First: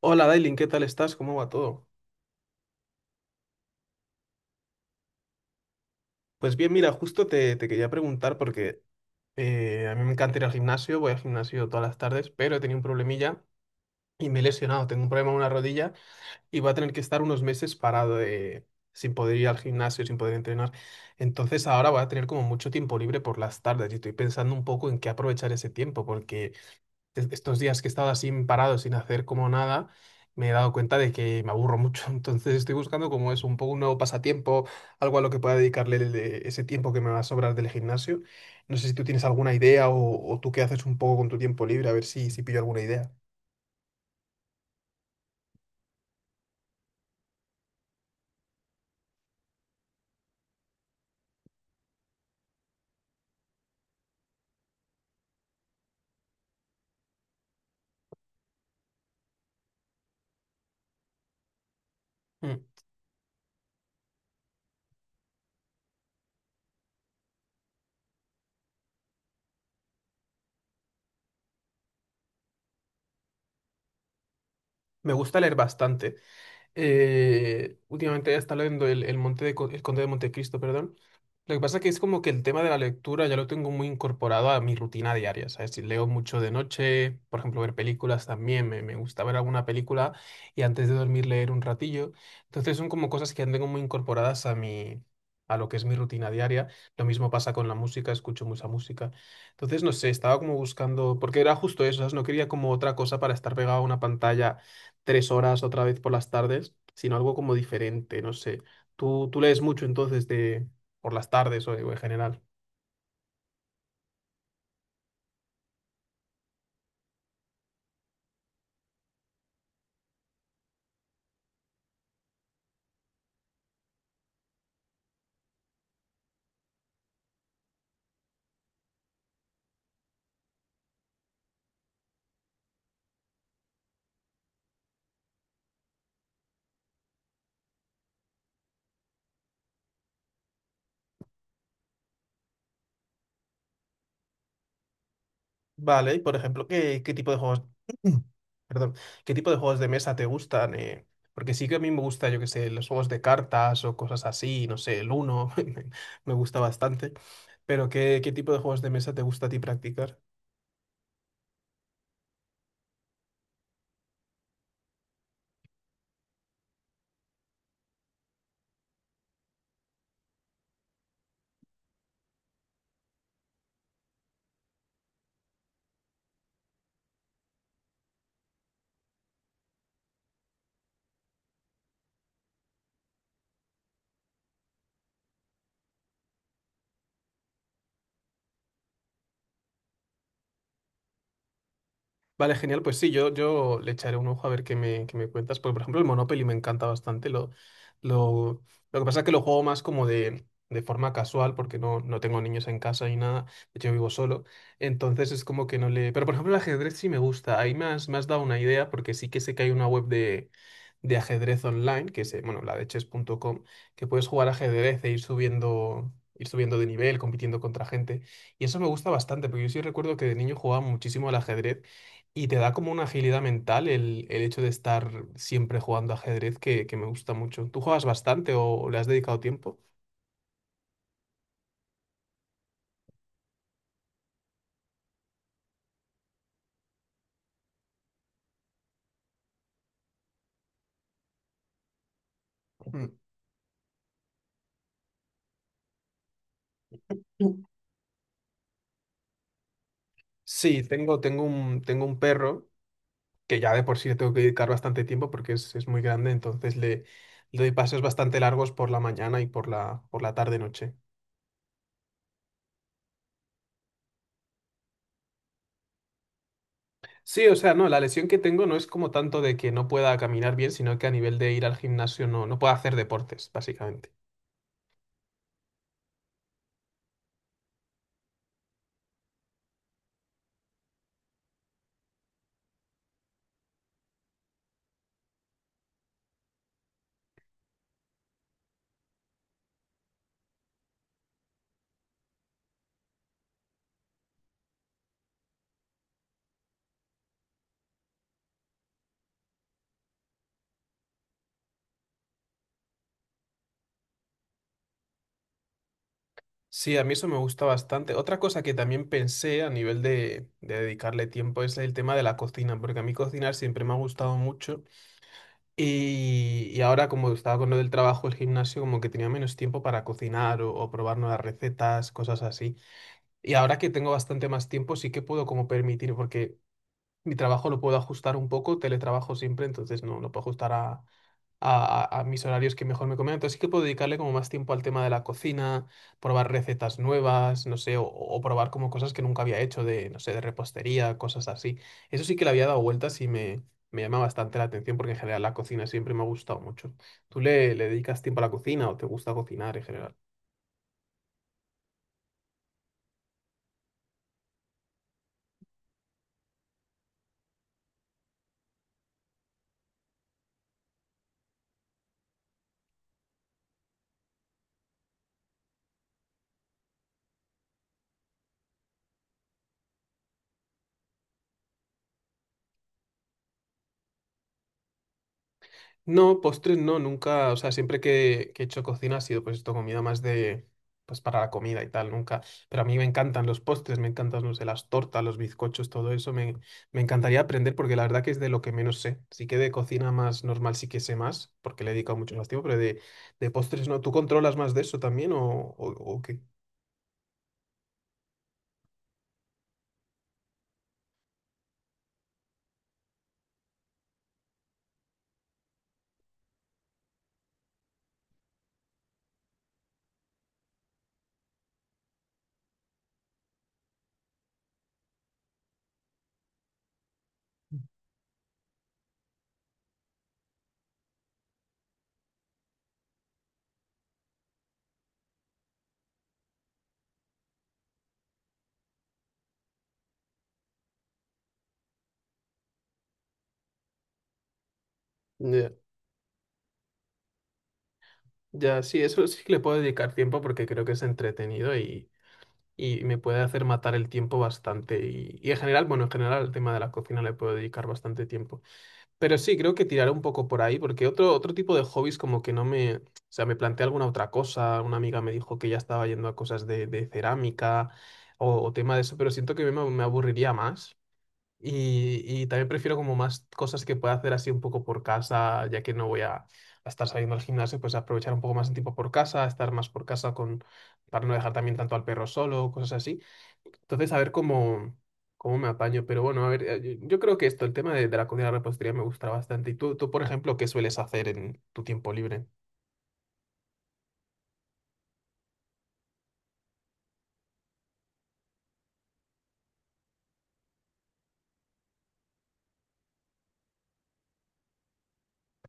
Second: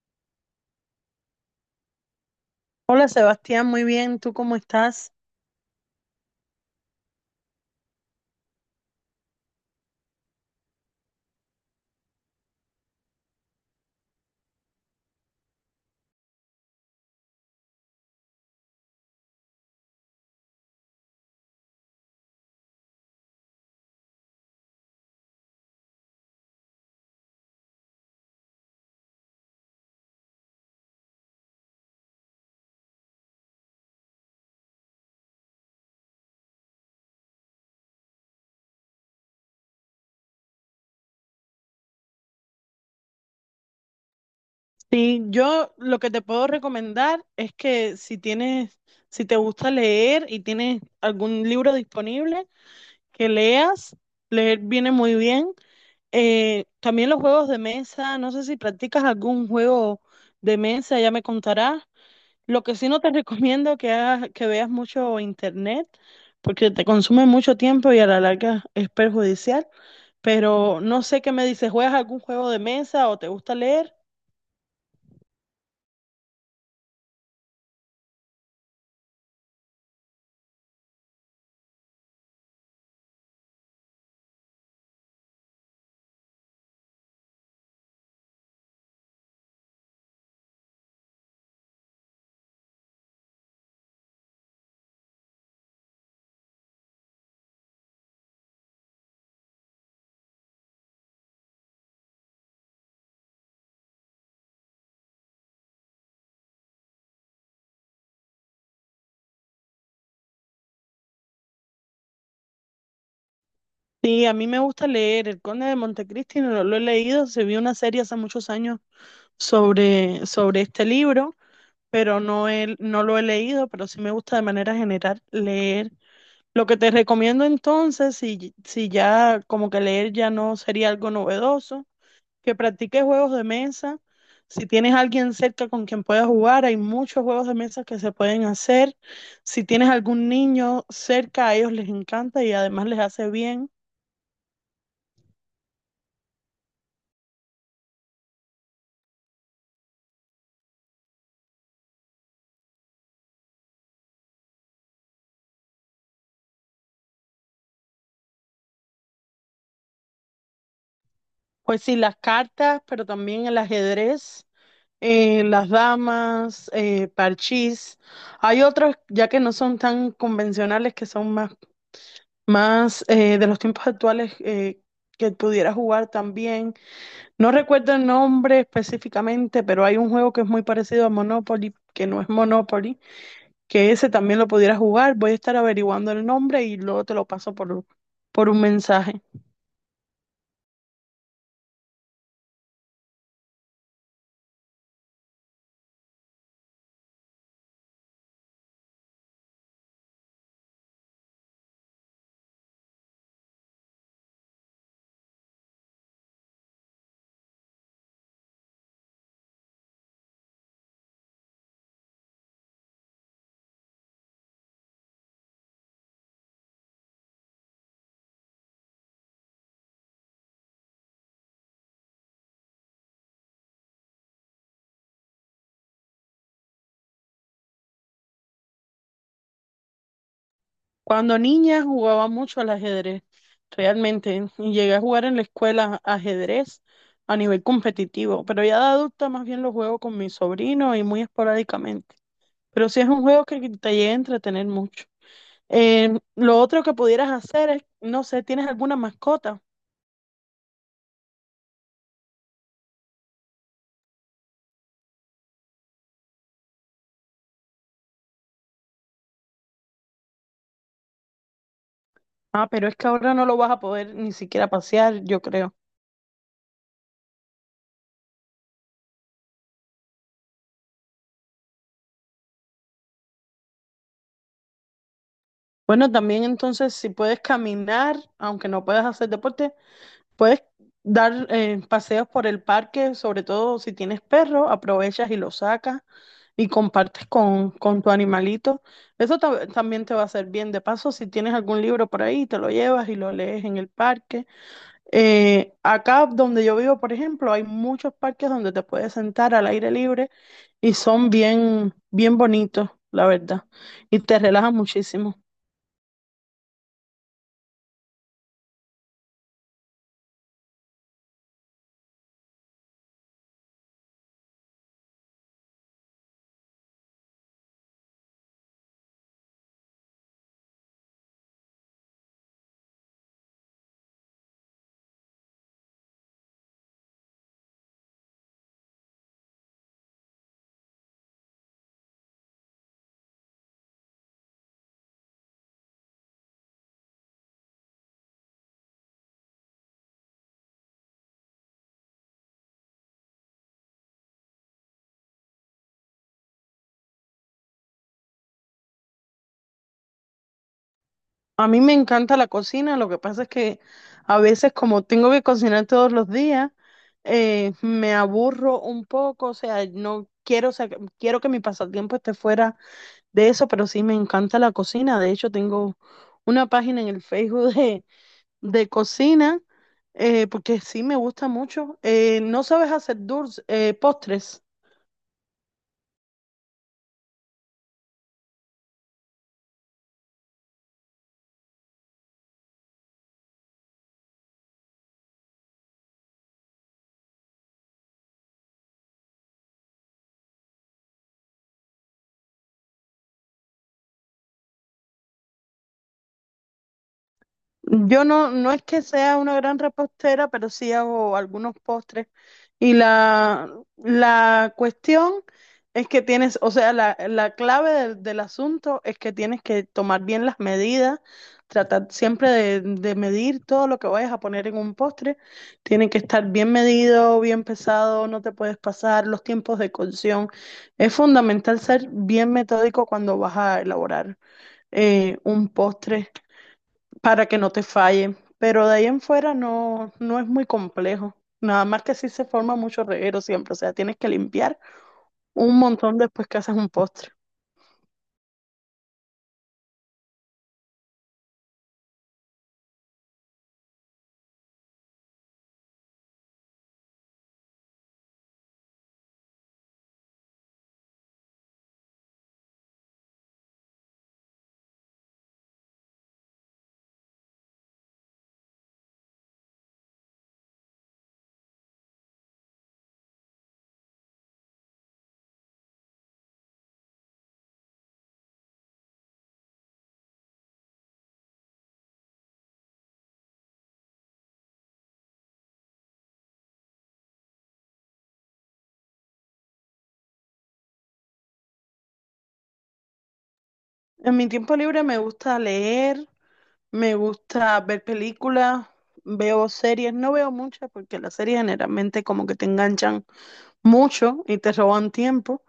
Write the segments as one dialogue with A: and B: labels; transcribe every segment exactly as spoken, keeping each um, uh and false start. A: Hola Dailin, ¿qué tal estás? ¿Cómo va todo?
B: Hola Sebastián, muy bien, ¿tú cómo estás?
A: Pues bien, mira, justo te, te quería preguntar porque eh, a mí me encanta ir al gimnasio, voy al gimnasio todas las tardes, pero he tenido un problemilla y me he lesionado, tengo un problema en una rodilla y voy a tener que estar unos meses parado de- sin poder ir al gimnasio, sin poder entrenar. Entonces ahora voy a tener como mucho tiempo libre por las tardes y estoy pensando un poco en qué aprovechar ese tiempo porque es- estos días que he estado así parado, sin hacer como nada, me he dado cuenta de que me aburro mucho. Entonces estoy buscando como es un poco un nuevo pasatiempo, algo a lo que pueda dedicarle el- eh, ese tiempo que me va a sobrar del gimnasio. No sé si tú tienes alguna idea o, o tú qué haces un poco con tu tiempo libre, a ver si, si pillo alguna idea.
B: Sí, yo lo que te puedo recomendar es que si tienes, si te gusta leer y tienes algún libro disponible, que leas, leer viene muy bien. Eh, también los juegos de mesa, no sé si practicas algún juego de mesa, ya me contarás. Lo
A: Mm.
B: que sí no te recomiendo que hagas, que veas mucho internet, porque te consume mucho tiempo y a la larga es perjudicial. Pero no sé qué me dices, ¿juegas algún juego de mesa o te gusta leer?
A: Me gusta leer bastante. Eh, últimamente he estado leyendo el, el Monte de Co- El Conde de Montecristo, perdón. Lo que pasa es que es como que el tema de la lectura ya lo tengo muy incorporado a mi rutina diaria, ¿sabes? Si leo mucho de noche, por ejemplo, ver películas también, me, me gusta ver alguna película y antes de dormir leer un ratillo. Entonces son como cosas que ya tengo muy incorporadas a mi, a lo que es mi rutina diaria. Lo mismo pasa con la música, escucho mucha música. Entonces, no sé, estaba como buscando, porque era justo eso, ¿sabes? No quería como otra cosa para estar pegado a una pantalla tres horas otra vez por las tardes, sino algo como diferente, no sé. Tú, tú lees mucho entonces de por las tardes o, o en general.
B: Sí, a mí me gusta leer El Conde de Montecristi, no lo he leído, se vio una serie hace muchos años sobre, sobre este libro, pero no, he- no lo he leído, pero sí me gusta de manera general leer. Lo que te recomiendo entonces, si, si ya como que leer ya no sería algo novedoso, que practique juegos de mesa. Si tienes alguien cerca con quien puedas jugar, hay muchos juegos de mesa que se pueden hacer. Si tienes algún niño cerca, a ellos les encanta y además les hace bien.
A: Vale, y por ejemplo, ¿qué, qué tipo de juegos, perdón, qué tipo de juegos de mesa te gustan, ¿eh? Porque sí que a mí me gusta, yo qué sé, los juegos de cartas o cosas así, no sé, el Uno, me gusta bastante. Pero ¿qué, qué tipo de juegos de mesa te gusta a ti practicar?
B: Pues sí, las cartas, pero también el ajedrez, eh, las damas, eh, parchís. Hay otros ya que no son tan convencionales, que son más, más eh, de los tiempos actuales eh, que pudieras jugar también. No recuerdo el nombre específicamente, pero hay un juego que es muy parecido a Monopoly, que no es Monopoly, que ese también lo pudiera jugar. Voy a estar averiguando el nombre y luego te lo paso por, por un mensaje.
A: Vale, genial. Pues sí, yo, yo le echaré un ojo a ver qué me, qué me cuentas. Porque, por ejemplo, el Monopoly me encanta bastante. Lo, lo, lo que pasa es que lo juego más como de, de forma casual, porque no, no tengo niños en casa ni nada. De hecho, yo vivo solo. Entonces es como que no le. Pero, por ejemplo, el ajedrez sí me gusta. Ahí me has, me has dado una idea, porque sí que sé que hay una web de, de ajedrez online, que es, eh, bueno, la de chess punto com, que puedes jugar ajedrez e ir subiendo. ir subiendo de nivel, compitiendo contra gente. Y eso me gusta bastante, porque yo sí recuerdo que de niño jugaba muchísimo al ajedrez y te da como una agilidad mental el, el hecho de estar siempre jugando ajedrez que, que me gusta mucho. ¿Tú juegas bastante o le has dedicado tiempo?
B: Cuando niña jugaba mucho al ajedrez, realmente, y llegué a jugar en la escuela ajedrez a nivel competitivo, pero ya de adulta más bien lo juego con mi sobrino y muy esporádicamente. Pero sí
A: Mm.
B: es un juego que te llega a entretener mucho. Eh, lo otro que pudieras
A: Mm.
B: hacer es, no sé, ¿tienes alguna mascota?
A: Sí, tengo, tengo un, tengo un perro que ya de por sí le tengo que dedicar bastante tiempo porque es, es muy grande, entonces le, le doy paseos bastante largos por la mañana y por la, por la tarde-noche.
B: Ah, pero es que ahora no lo vas a poder ni siquiera pasear, yo creo.
A: Sí, o sea, no, la lesión que tengo no es como tanto de que no pueda caminar bien, sino que a nivel de ir al gimnasio no, no puedo hacer deportes, básicamente.
B: Bueno, también entonces si puedes caminar, aunque no puedas hacer deporte, puedes dar eh, paseos por el parque, sobre todo si tienes perro, aprovechas y lo sacas y compartes con, con tu animalito. Eso ta- también te va a hacer bien. De paso, si tienes algún libro por ahí, te lo llevas y lo lees en el parque. Eh, acá donde yo vivo, por ejemplo, hay muchos parques donde te puedes sentar al aire libre y son bien, bien bonitos, la verdad, y te relajan muchísimo.
A: Sí, a mí eso me gusta bastante. Otra cosa que también pensé a nivel de, de dedicarle tiempo es el tema de la cocina, porque a mí cocinar siempre me ha gustado mucho y, y ahora como estaba con lo del trabajo, el gimnasio, como que tenía menos tiempo para cocinar o, o probar nuevas recetas, cosas así. Y ahora que tengo bastante más tiempo, sí que puedo como permitir, porque mi trabajo lo puedo ajustar un poco, teletrabajo siempre, entonces no lo puedo ajustar a, a- a- a mis horarios que mejor me convengan. Entonces sí que puedo dedicarle como más tiempo al tema de la cocina, probar recetas nuevas, no sé, o, o probar como cosas que nunca había hecho de, no sé, de repostería, cosas así. Eso sí que le había dado vueltas y me, me llama bastante la atención porque en general la cocina siempre me ha gustado mucho. ¿Tú le, le dedicas tiempo a la cocina o te gusta cocinar en general?
B: A mí me encanta la cocina, lo que pasa es que a veces como tengo que cocinar todos los días, eh, me aburro un poco, o sea, no quiero, sa- quiero que mi pasatiempo esté fuera de eso, pero sí me encanta la cocina. De hecho, tengo una página en el Facebook de, de cocina, eh, porque sí me gusta mucho. Eh, ¿no sabes hacer dulces, postres?
A: No, postres no, nunca, o sea, siempre que, que he hecho cocina ha sido pues esto, comida más de, pues para la comida y tal, nunca, pero a mí me encantan los postres, me encantan, no sé, las tortas, los bizcochos, todo eso, me, me encantaría aprender porque la verdad que es de lo que menos sé, sí que de cocina más normal sí que sé más, porque le he dedicado mucho más tiempo, pero de, de postres no, ¿tú controlas más de eso también o, o, o qué?
B: Yo no, no es que sea una gran repostera, pero sí hago algunos postres. Y la, la cuestión es que tienes, o sea, la, la clave del, del asunto es que tienes que tomar bien las medidas, tratar siempre de, de medir todo lo que vayas a poner en un postre. Tiene que estar bien medido, bien pesado, no te puedes pasar, los tiempos de cocción. Es fundamental ser bien metódico cuando vas a elaborar eh, un postre para que no te falle. Pero de ahí en fuera no, no es muy complejo. Nada más que sí se forma mucho reguero siempre. O sea, tienes que limpiar
A: Ya,
B: un montón después que haces un postre.
A: ya, sí, eso sí que le puedo dedicar tiempo porque creo que es entretenido y me puede hacer matar el tiempo bastante. Y, y en general, bueno, en general al tema de la cocina le puedo dedicar bastante tiempo. Pero sí, creo que tiraré un poco por ahí, porque otro, otro tipo de hobbies como que no me. O sea, me planteé alguna otra cosa, una amiga me dijo que ya estaba yendo a cosas de, de cerámica o, o tema de eso, pero siento que me, me aburriría más. Y, y también prefiero como más cosas que pueda hacer así un poco por casa, ya que no voy a, a estar saliendo al gimnasio, pues aprovechar un poco más el tiempo por casa, estar más por casa con, para no dejar también tanto al perro solo, cosas así. Entonces, a ver cómo, cómo me apaño. Pero bueno, a ver, eh, yo, yo creo que esto, el tema de, de la comida y la repostería me gusta bastante. ¿Y tú, tú, por ejemplo, qué sueles hacer en tu tiempo libre?
B: En mi tiempo libre me gusta leer, me gusta ver películas, veo series. No veo muchas porque las series generalmente como que te enganchan mucho y te roban tiempo.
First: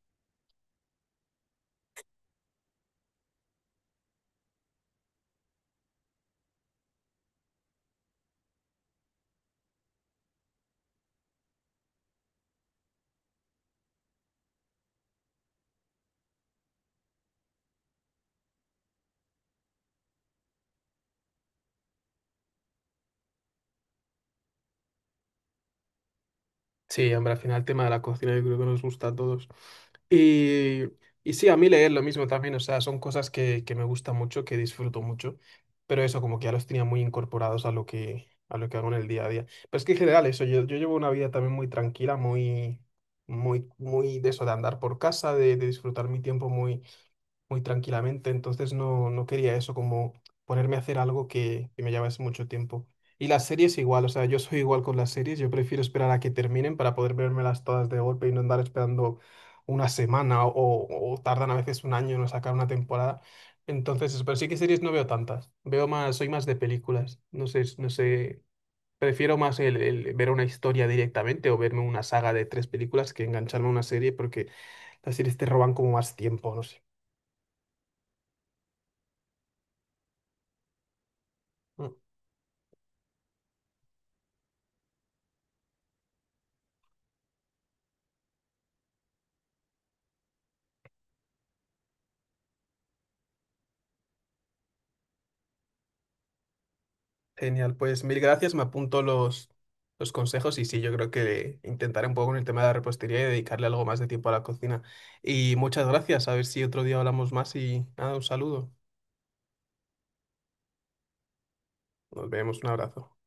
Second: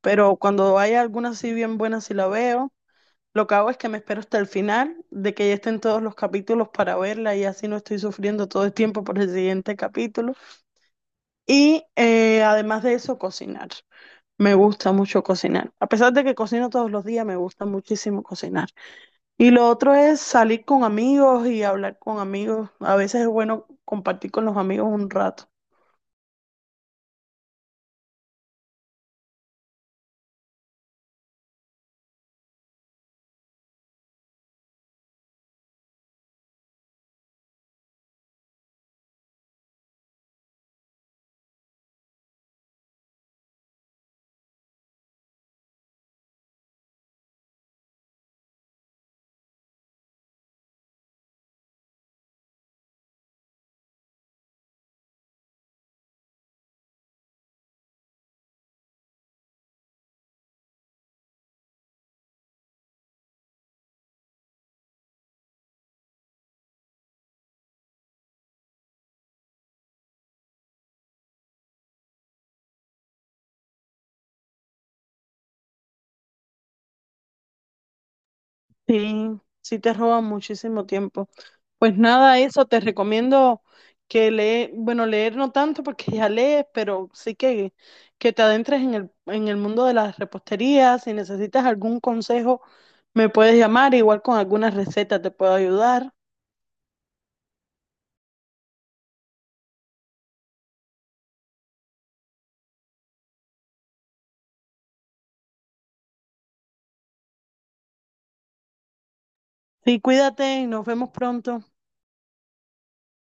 B: Pero cuando hay alguna así bien buena sí la veo. Lo que hago es que me espero hasta el final de que ya estén todos los capítulos para verla y así no estoy sufriendo todo el tiempo por el siguiente capítulo. Y eh, además de eso, cocinar. Me gusta mucho cocinar. A pesar de que cocino todos los días, me gusta muchísimo cocinar. Y lo otro es salir con amigos y hablar con amigos. A veces es bueno compartir con los amigos un rato.
A: Sí, hombre, al final el tema de la cocina yo creo que nos gusta a todos. Y, y sí, a mí leer lo mismo también, o sea, son cosas que, que me gustan mucho, que disfruto mucho, pero eso como que ya los tenía muy incorporados a lo que, a lo que hago en el día a día. Pero es que en general eso, yo, yo llevo una vida también muy tranquila, muy, muy, muy de eso, de andar por casa, de, de disfrutar mi tiempo muy muy tranquilamente, entonces no, no quería eso, como ponerme a hacer algo que, que me llevase mucho tiempo. Y las series igual, o sea, yo soy igual con las series, yo prefiero esperar a que terminen para poder vérmelas todas de golpe y no andar esperando una semana o, o tardan a veces un año en sacar una temporada. Entonces, eso, pero sí que series no veo tantas, veo más, soy más de películas, no sé, no sé, prefiero más el, el ver una historia directamente o verme una saga de tres películas que engancharme a una serie porque las series te roban como más tiempo, no sé.
B: Sí, sí te roba muchísimo tiempo.
A: Mm.
B: Pues nada, eso te recomiendo que leer, bueno, leer no tanto porque ya lees, pero sí que, que te adentres en el, en el mundo de las reposterías. Si necesitas algún consejo, me puedes llamar, igual con algunas recetas te puedo ayudar.
A: Genial, pues mil gracias. Me apunto los, los consejos y sí, yo creo que intentaré un poco con el tema de la repostería y dedicarle algo más de tiempo a la cocina. Y muchas gracias. A ver si otro día hablamos más y nada, un saludo.
B: Sí, cuídate y nos vemos pronto.
A: Nos vemos, un abrazo.